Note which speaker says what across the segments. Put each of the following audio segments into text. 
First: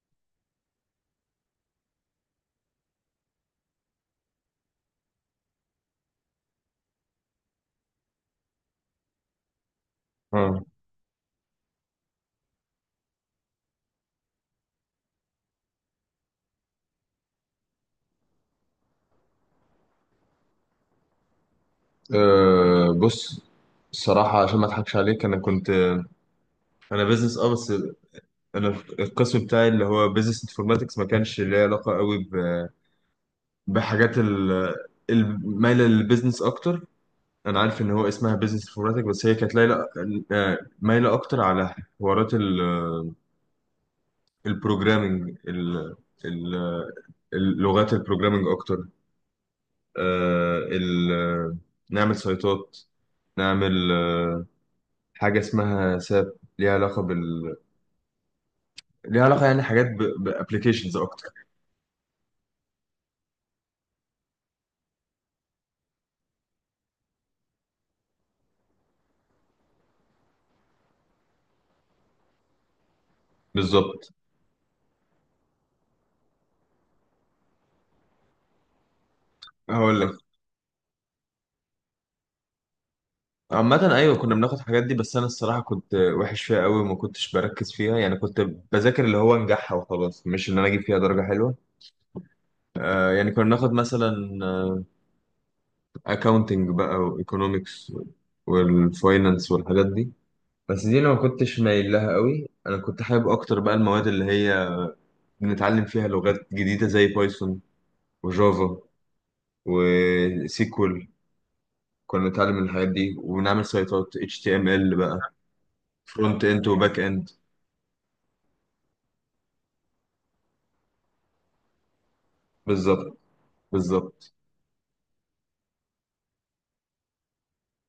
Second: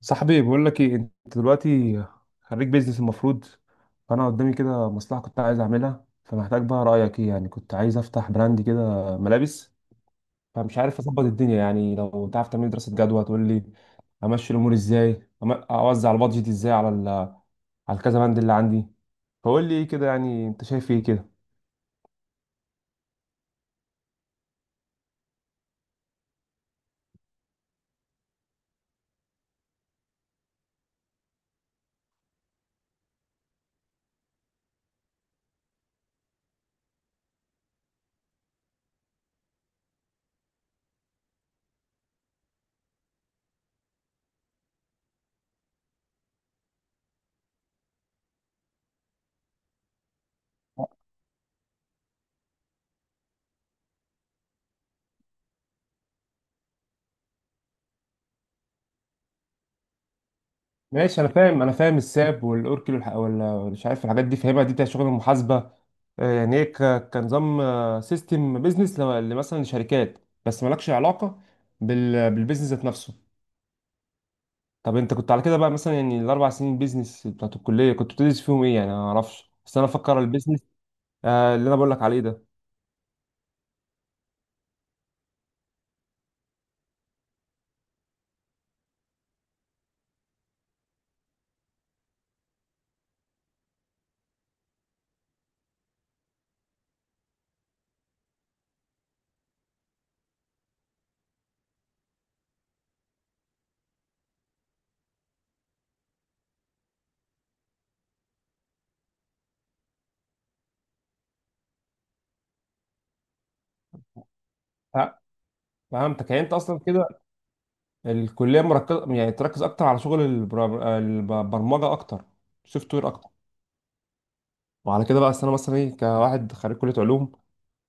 Speaker 1: صاحبي بقول لك ايه انت دلوقتي؟ خريج بيزنس المفروض. فانا قدامي كده مصلحه كنت عايز اعملها، فمحتاج بقى رايك ايه. يعني كنت عايز افتح براند كده ملابس،
Speaker 2: مم.
Speaker 1: فمش عارف اظبط الدنيا. يعني لو تعرف تعمل دراسه جدوى تقول لي امشي الامور ازاي، اوزع البادجت ازاي على على الكذا بند اللي عندي. فقول لي ايه كده، يعني انت شايف ايه كده.
Speaker 2: بص، الصراحة عشان ما اضحكش عليك، انا بيزنس بس. انا القسم بتاعي اللي هو بيزنس انفورماتكس ما كانش ليه علاقة قوي بحاجات ال- المايلة للبيزنس اكتر. انا عارف ان هو اسمها بيزنس انفورماتكس، بس هي كانت لايلة، مايلة اكتر على حوارات البروجرامينج، اللغات البروجرامينج اكتر. أه ال- نعمل سايتات، نعمل حاجة اسمها ساب، ليها علاقة بال ليها علاقة يعني حاجات بابلكيشنز
Speaker 1: ماشي، انا
Speaker 2: اكتر.
Speaker 1: فاهم انا فاهم الساب والاوركل ولا مش عارف الحاجات دي، فاهمها دي بتاع شغل المحاسبه. آه، يعني ايه، كنظام سيستم بيزنس مثلا لشركات، بس مالكش علاقه بالبيزنس ذات نفسه.
Speaker 2: بالظبط.
Speaker 1: طب انت كنت على كده بقى، مثلا يعني الاربع سنين بيزنس بتاعت الكليه كنت بتدرس فيهم ايه؟ يعني انا ما اعرفش، بس انا
Speaker 2: هقول لك،
Speaker 1: افكر البيزنس آه، اللي انا بقول لك عليه ده.
Speaker 2: عامة ايوه كنا بناخد الحاجات دي، بس انا الصراحة كنت وحش فيها قوي وما كنتش بركز فيها، يعني كنت بذاكر اللي هو انجحها وخلاص، مش ان انا اجيب فيها درجة حلوة. آه يعني كنا بناخد مثلا اكاونتنج بقى، وايكونومكس، والفاينانس، والحاجات دي. بس دي انا ما كنتش مايل لها قوي، انا كنت حابب اكتر بقى المواد اللي هي بنتعلم فيها لغات جديدة زي بايثون، وجافا، وسيكول. كنا بنتعلم من الحاجات دي، ونعمل سيطات HTML
Speaker 1: ف-
Speaker 2: بقى،
Speaker 1: فهمتك، يعني
Speaker 2: فرونت
Speaker 1: انت
Speaker 2: اند
Speaker 1: اصلا
Speaker 2: وباك
Speaker 1: كده
Speaker 2: اند.
Speaker 1: الكليه مركزه، يعني تركز اكتر على شغل البرمجه اكتر، سوفت وير
Speaker 2: بالظبط،
Speaker 1: اكتر.
Speaker 2: بالظبط.
Speaker 1: وعلى كده بقى، أصل انا مثلا ايه كواحد خريج كليه علوم،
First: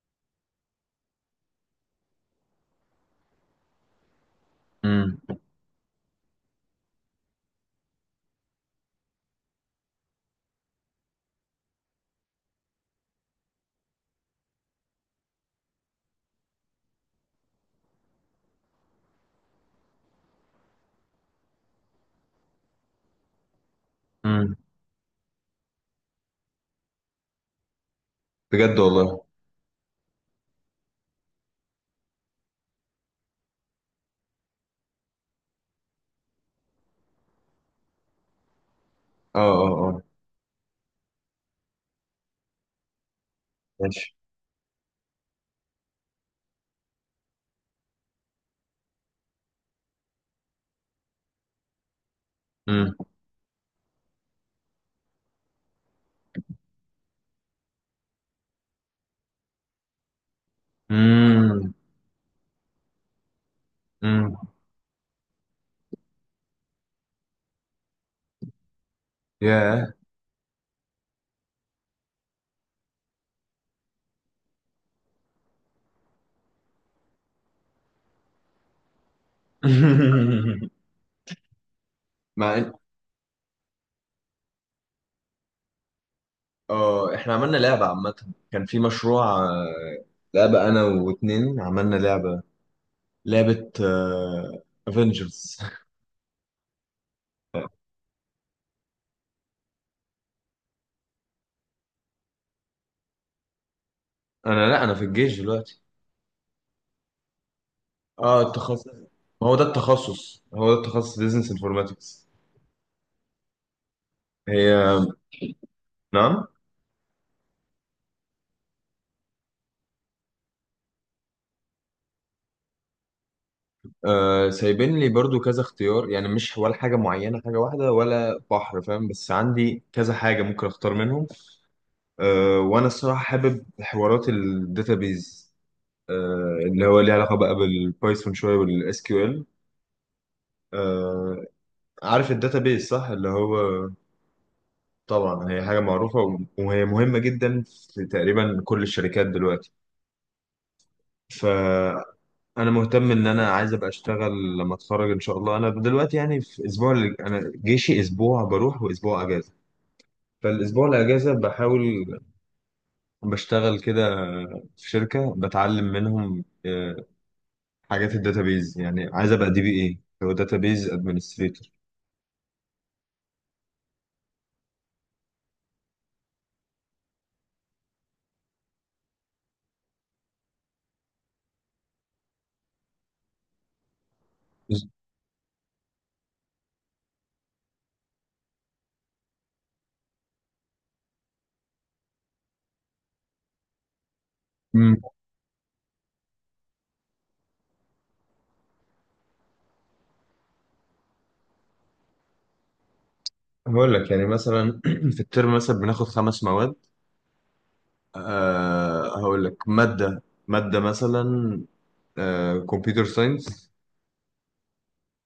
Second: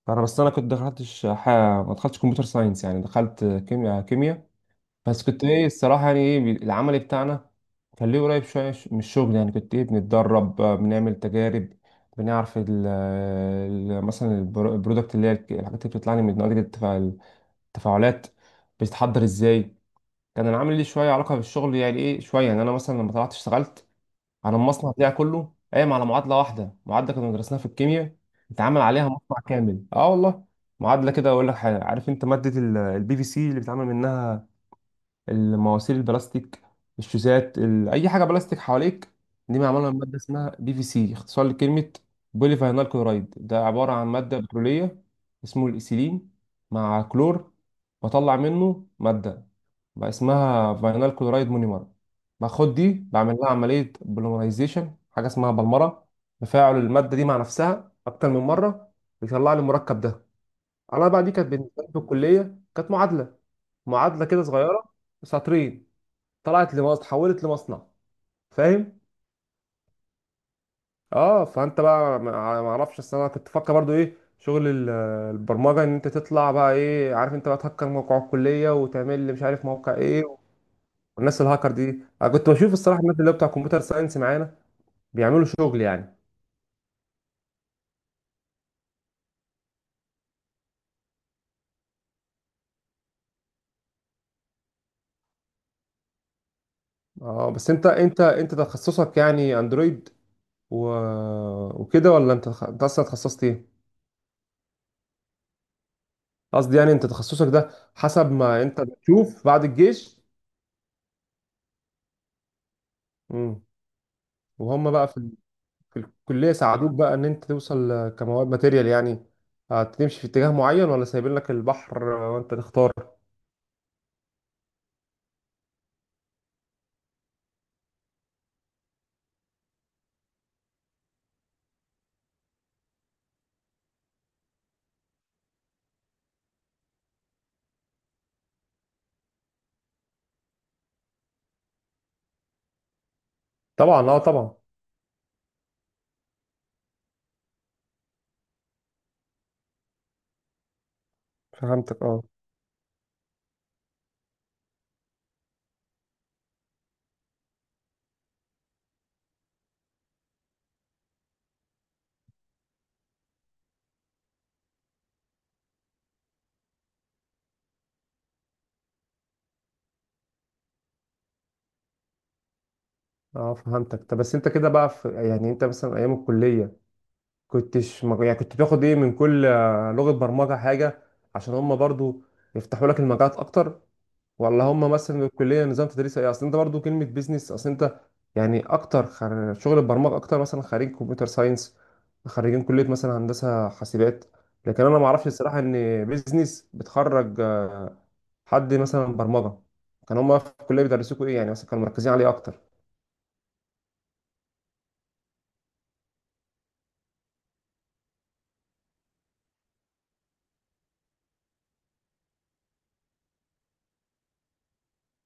Speaker 1: انا بس انا كنت ما دخلتش كمبيوتر ساينس، يعني دخلت كيمياء كيمياء.
Speaker 2: امم.
Speaker 1: بس كنت ايه الصراحه، يعني ايه، العمل بتاعنا كان ليه قريب شويه من الشغل. يعني كنت ايه بنتدرب، آه، بنعمل تجارب، بنعرف مثلا البرودكت اللي هي الحاجات اللي بتطلع لي من نتيجه التفاعلات بتتحضر ازاي. كان العمل ليه شويه علاقه بالشغل، يعني ايه شويه. يعني انا مثلا لما طلعت اشتغلت،
Speaker 2: امم.
Speaker 1: عن المصنع بتاعي كله قايم على معادله واحده، معادله كنا درسناها في الكيمياء
Speaker 2: بجد
Speaker 1: اتعمل عليها
Speaker 2: والله.
Speaker 1: مصنع كامل، اه والله. معادله كده، اقول لك حاجه، عارف انت ماده البي في سي اللي بيتعمل منها المواسير البلاستيك، الشوزات، اي حاجه بلاستيك حواليك؟
Speaker 2: اه،
Speaker 1: دي
Speaker 2: اه،
Speaker 1: معموله من
Speaker 2: اه.
Speaker 1: ماده اسمها بي في سي، اختصار لكلمه بولي فاينال كلورايد. ده عباره عن
Speaker 2: ماشي.
Speaker 1: ماده بتروليه اسمه الايثيلين، مع كلور بطلع منه ماده بقى اسمها فاينال كلورايد مونيمر. باخد دي
Speaker 2: امم.
Speaker 1: بعمل لها عمليه بوليمرايزيشن، حاجه اسمها بلمره، تفاعل الماده دي مع نفسها اكتر من مره، بيطلع لي المركب ده. انا بقى دي كانت
Speaker 2: امم.
Speaker 1: بالنسبه لي في الكليه كانت معادله، معادله
Speaker 2: امم.
Speaker 1: كده صغيره، سطرين، طلعت لمصنع، اتحولت لمصنع، فاهم.
Speaker 2: ياه.
Speaker 1: اه، فانت بقى ما اعرفش، اصل انا كنت بفكر برضو ايه شغل البرمجه، ان انت تطلع بقى ايه، عارف، انت بقى تهكر موقع الكليه وتعمل لي مش عارف موقع ايه، والناس الهاكر دي. انا كنت
Speaker 2: مع ان،
Speaker 1: بشوف الصراحه الناس اللي هو بتاع كمبيوتر ساينس معانا بيعملوا شغل يعني.
Speaker 2: اه احنا عملنا لعبة. عامة كان في مشروع، آه، لعبة، انا واتنين عملنا لعبة، لعبة افنجرز.
Speaker 1: اه، بس انت تخصصك يعني اندرويد و... وكده، ولا انت انت اصلا تخصصت ايه؟
Speaker 2: لا، انا في الجيش دلوقتي.
Speaker 1: قصدي يعني انت تخصصك ده حسب
Speaker 2: اه،
Speaker 1: ما انت
Speaker 2: التخصص،
Speaker 1: بتشوف
Speaker 2: ما هو ده
Speaker 1: بعد الجيش.
Speaker 2: التخصص، هو ده التخصص بيزنس انفورماتكس.
Speaker 1: امم.
Speaker 2: هي.
Speaker 1: وهم بقى في
Speaker 2: نعم.
Speaker 1: الكلية ساعدوك بقى إن أنت توصل آه، كمواد ماتيريال يعني هتمشي في اتجاه معين، ولا سايبين لك البحر آه، وأنت تختار؟
Speaker 2: آه، سايبين لي برضو كذا اختيار، يعني مش ولا حاجة معينة، حاجة واحدة ولا بحر، فاهم؟ بس عندي كذا حاجة ممكن اختار منهم. آه، وانا الصراحة حابب حوارات الداتابيز، آه، اللي هو ليه علاقة بقى بالبايثون شوية والاس كيو ال. آه، عارف الداتابيز صح؟ اللي هو
Speaker 1: طبعا، طبعا.
Speaker 2: طبعا هي حاجة معروفة، وهي مهمة جدا في تقريبا كل الشركات دلوقتي. ف
Speaker 1: فهمتك، أه.
Speaker 2: انا مهتم ان انا عايز ابقى اشتغل لما اتخرج ان شاء الله. انا دلوقتي يعني في اسبوع، انا جيشي اسبوع بروح واسبوع اجازه، فالاسبوع الاجازه بحاول بشتغل كده في شركه بتعلم منهم حاجات الداتابيز، يعني عايز ابقى دي بي اي، هو داتابيز ادمنستريتور.
Speaker 1: أه، فهمتك. طب بس أنت كده بقى في، يعني أنت مثلا أيام الكلية يعني كنت بتاخد إيه من كل آه، لغة برمجة حاجة؟ عشان هما برضو يفتحوا لك المجالات أكتر، ولا هم مثلا الكليه نظام تدريس ايه؟ اصل انت برضو كلمه بيزنس، اصل انت يعني اكتر شغل البرمجه اكتر مثلا خريج كمبيوتر ساينس، خريجين كليه مثلا هندسه حاسبات. لكن
Speaker 2: مم.
Speaker 1: انا ما اعرفش الصراحه ان بيزنس بتخرج آه، حد مثلا برمجه. كان هم في الكليه بيدرسوكوا ايه يعني، مثلا كانوا مركزين عليه اكتر؟
Speaker 2: هقول لك، يعني مثلا في الترم مثلا بناخد خمس مواد. هقول لك ماده، مثلا كمبيوتر ساينس،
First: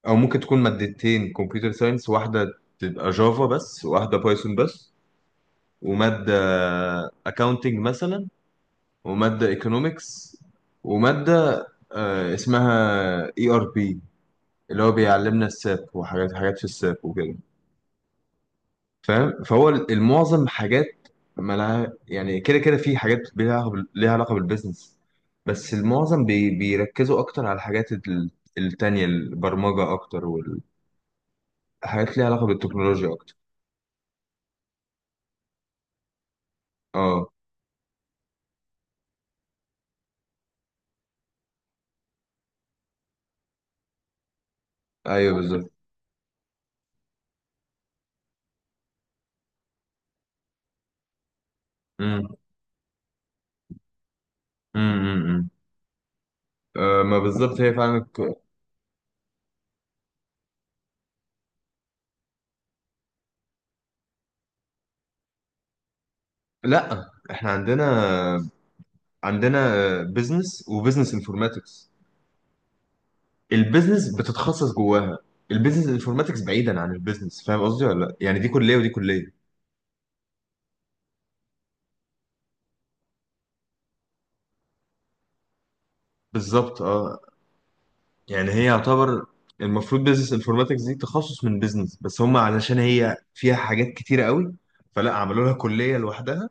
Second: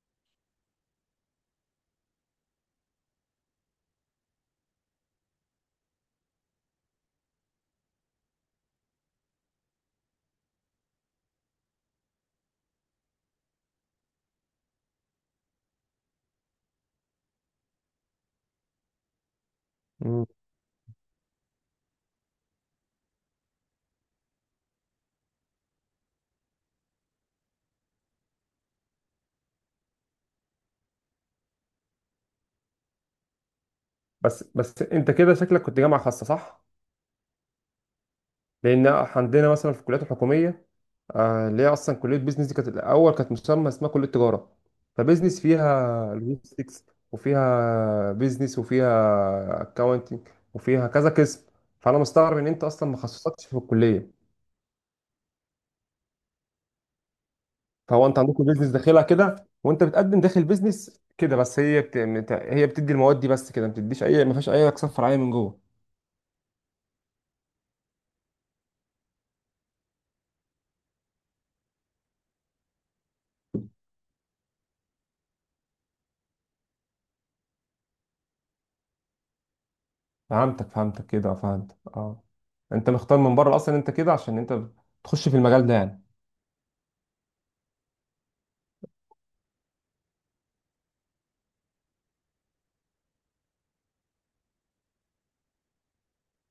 Speaker 2: او ممكن تكون مادتين كمبيوتر ساينس، واحده تبقى جافا بس، واحده بايثون بس، وماده اكاونتنج مثلا، وماده ايكونومكس، وماده اسمها اي ار بي، اللي هو بيعلمنا الساب وحاجات، في الساب وكده، فاهم؟ فهو
Speaker 1: مم.
Speaker 2: المعظم حاجات مالها يعني، كده كده في حاجات ليها علاقه ليها علاقة بالبيزنس. بس المعظم بيركزوا اكتر على الحاجات، التانية، البرمجه اكتر، والحاجات ليها علاقه بالتكنولوجيا اكتر.
Speaker 1: بس انت كده شكلك كنت جامعه خاصه، صح؟
Speaker 2: اه،
Speaker 1: لان عندنا مثلا في الكليات الحكوميه، آه، اللي هي اصلا كليه بيزنس دي كانت الاول كانت مسمى اسمها كليه تجاره.
Speaker 2: ايوه
Speaker 1: فبيزنس
Speaker 2: بالظبط.
Speaker 1: فيها لوجيستكس، وفيها بيزنس، وفيها اكاونتنج، وفيها كذا قسم. فانا
Speaker 2: امم.
Speaker 1: مستغرب ان انت اصلا ما خصصتش في الكليه.
Speaker 2: امم. امم. أه ما بالظبط، هي فعلا
Speaker 1: فهو انت
Speaker 2: ك...
Speaker 1: عندكم بيزنس داخلها كده، وانت بتقدم داخل بيزنس كده، بس هي هي بتدي المواد دي بس كده، ما بتديش اي، ما فيهاش اي اقسام فرعيه من جوه؟
Speaker 2: لا، احنا عندنا، عندنا بزنس وبزنس انفورماتكس. البيزنس بتتخصص جواها، البيزنس انفورماتكس بعيدا عن البيزنس، فاهم قصدي ولا لا؟ يعني دي كليه ودي كليه.
Speaker 1: فهمتك كده، فهمت اه. انت مختار من بره اصلا انت كده عشان انت بتخش في المجال ده يعني.
Speaker 2: بالظبط، اه، يعني هي يعتبر، المفروض بيزنس انفورماتكس دي تخصص من بيزنس، بس هم علشان هي فيها حاجات كتيره قوي فلا عملوا لها كليه لوحدها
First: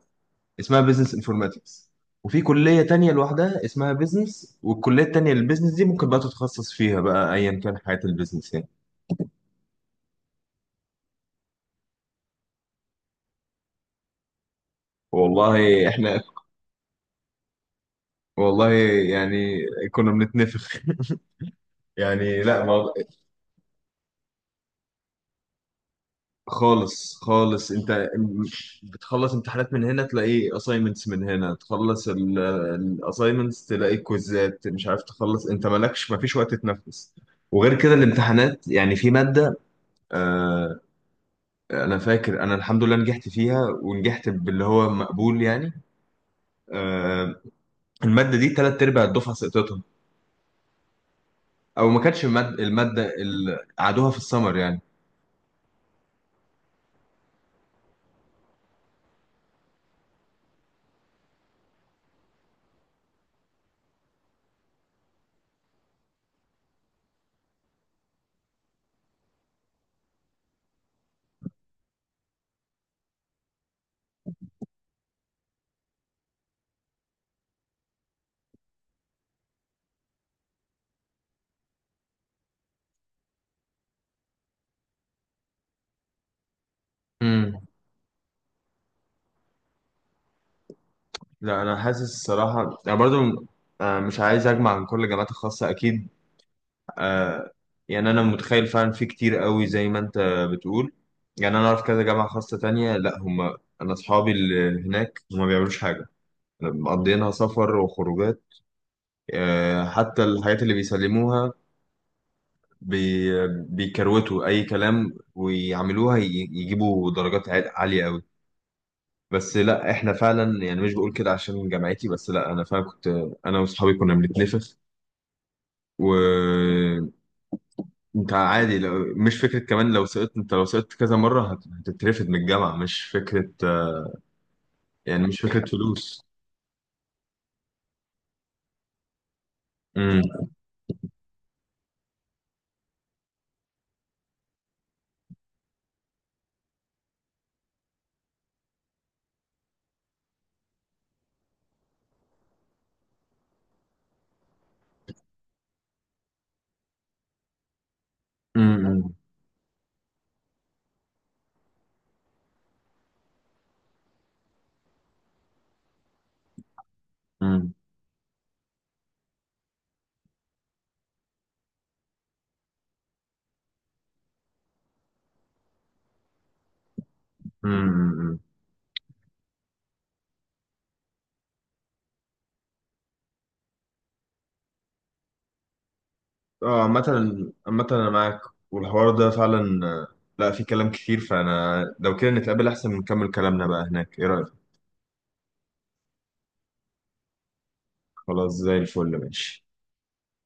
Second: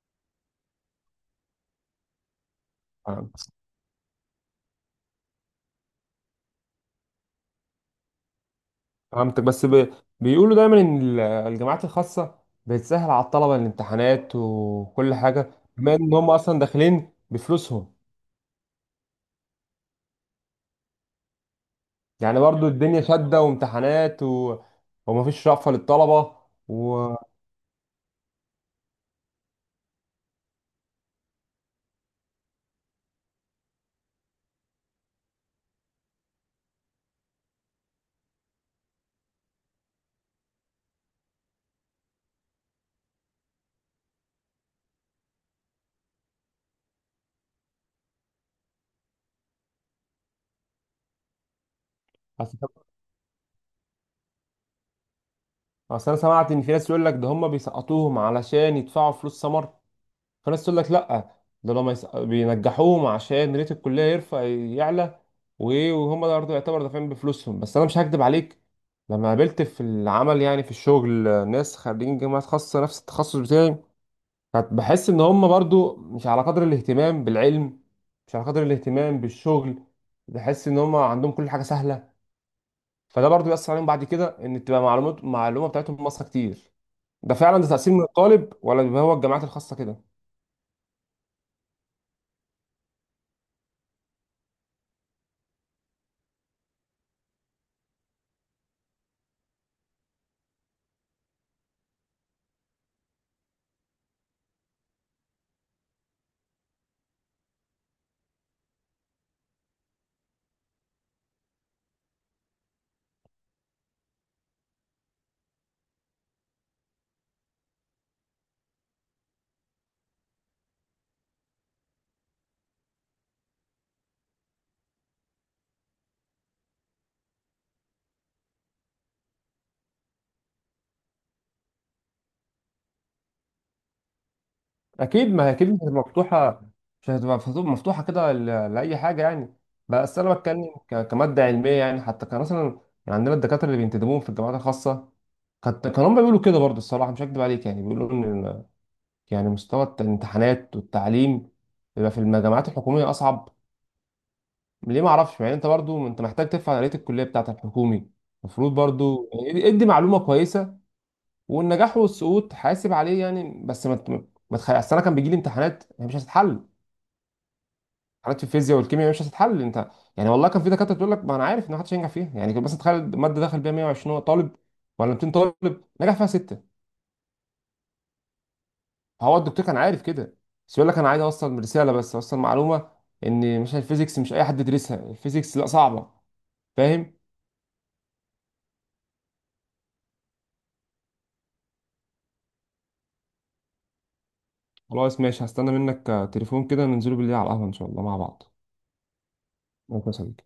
Speaker 2: اسمها بيزنس انفورماتكس، وفي كلية تانية
Speaker 1: فهمت،
Speaker 2: لوحدها اسمها بيزنس، والكلية التانية للبيزنس دي ممكن بقى تتخصص فيها بقى ايا كان حياة البيزنس يعني.
Speaker 1: فهمتك. بس بيقولوا دايما ان الجامعات الخاصه بتسهل على الطلبه الامتحانات وكل حاجه،
Speaker 2: والله
Speaker 1: بما ان
Speaker 2: احنا،
Speaker 1: هم اصلا داخلين بفلوسهم.
Speaker 2: والله يعني كنا بنتنفخ.
Speaker 1: يعني
Speaker 2: يعني لا
Speaker 1: برضو
Speaker 2: ما
Speaker 1: الدنيا شاده وامتحانات و... ومفيش رأفة للطلبه،
Speaker 2: خالص
Speaker 1: و
Speaker 2: خالص، انت بتخلص امتحانات من هنا، تلاقي assignments من هنا، تخلص assignments، تلاقي كويزات مش عارف تخلص، انت مالكش، ما فيش وقت تتنفس. وغير كده الامتحانات، يعني في مادة، آه، انا فاكر انا الحمد لله نجحت فيها، ونجحت باللي هو مقبول يعني. آه، الماده دي تلات ارباع الدفعه سقطتهم، او ما كانتش الماده،
Speaker 1: اصل
Speaker 2: اللي قعدوها في السمر يعني.
Speaker 1: أصل انا سمعت ان في ناس يقول لك ده هم بيسقطوهم علشان يدفعوا فلوس سمر. فالناس تقول لك لا، ده لما بينجحوهم عشان ريت الكليه يرفع يعلى، وهم ده برضه يعتبر دافعين بفلوسهم. بس انا مش هكدب عليك، لما قابلت في العمل يعني، في الشغل ناس خريجين جامعات خاصه نفس التخصص بتاعي، كنت بحس ان هم برضه مش على قدر الاهتمام بالعلم، مش على قدر الاهتمام بالشغل. بحس ان هم عندهم كل حاجه سهله، فده برضه بيأثر عليهم بعد كده ان تبقى معلومات، المعلومه بتاعتهم ناقصه كتير. ده فعلا
Speaker 2: امم.
Speaker 1: ده تأثير من الطالب، ولا بيبقى هو الجامعات الخاصه كده؟
Speaker 2: لا، انا حاسس الصراحه، انا برضو مش عايز اجمع عن كل الجامعات الخاصه اكيد، آه، يعني انا متخيل فعلا في كتير قوي زي ما انت بتقول. يعني انا اعرف كذا جامعه خاصه تانية، لا هم، انا اصحابي اللي هناك هم ما بيعملوش حاجه، مقضيينها سفر وخروجات. حتى الحاجات اللي بيسلموها، بي بيكروتوا اي كلام ويعملوها، يجيبوا درجات عاليه قوي. بس لا، احنا فعلا، يعني مش بقول كده عشان جامعتي بس، لا انا فعلا كنت، انا واصحابي كنا بنتنفخ. وانت عادي لو مش فكره، كمان لو سقطت انت، لو سقطت كذا مره هتترفد من الجامعه، مش فكره، يعني
Speaker 1: اكيد،
Speaker 2: مش
Speaker 1: ما هي
Speaker 2: فكره
Speaker 1: اكيد مش هتبقى
Speaker 2: فلوس.
Speaker 1: مفتوحه، مش هتبقى مفتوحه كده لاي حاجه يعني. بس انا
Speaker 2: امم.
Speaker 1: بتكلم كماده علميه يعني، حتى كان مثلا، يعني عندنا الدكاتره اللي بينتدبوهم في الجامعات الخاصه، كانوا هم بيقولوا كده برضه الصراحه مش هكدب عليك، يعني بيقولوا ان يعني مستوى الامتحانات والتعليم بيبقى في الجامعات الحكوميه اصعب. ليه ما اعرفش، يعني انت برضه انت محتاج تفهم آلية الكليه بتاعت الحكومي. المفروض
Speaker 2: امم.
Speaker 1: برضه يعني ادي معلومه كويسه والنجاح والسقوط حاسب عليه يعني، بس ما ت- ما تخ- أصل انا كان بيجي لي امتحانات هي مش هتتحل،
Speaker 2: امم.
Speaker 1: حالات في الفيزياء والكيمياء مش هتتحل انت. يعني والله كان في دكاتره تقول لك ما انا عارف ان محدش هينجح فيها. يعني كان مثلا تخيل ماده دخل بيها 120 طالب، ولا 200 طالب، نجح فيها سته.
Speaker 2: امم، امم.
Speaker 1: هو الدكتور كان عارف كده، بس يقول لك انا عايز اوصل رساله، بس اوصل معلومه ان مش الفيزيكس مش اي حد يدرسها، الفيزيكس لا صعبه.
Speaker 2: اه عامة،
Speaker 1: فاهم.
Speaker 2: عامة انا معاك، والحوار ده فعلا، لا في كلام كتير. فانا لو كده نتقابل احسن، نكمل كلامنا بقى هناك، ايه رأيك؟
Speaker 1: خلاص ماشي، هستنى منك آه، تليفون كده ننزله بالليل على القهوه ان شاء الله مع بعض.
Speaker 2: خلاص زي الفل، ماشي.
Speaker 1: ممكن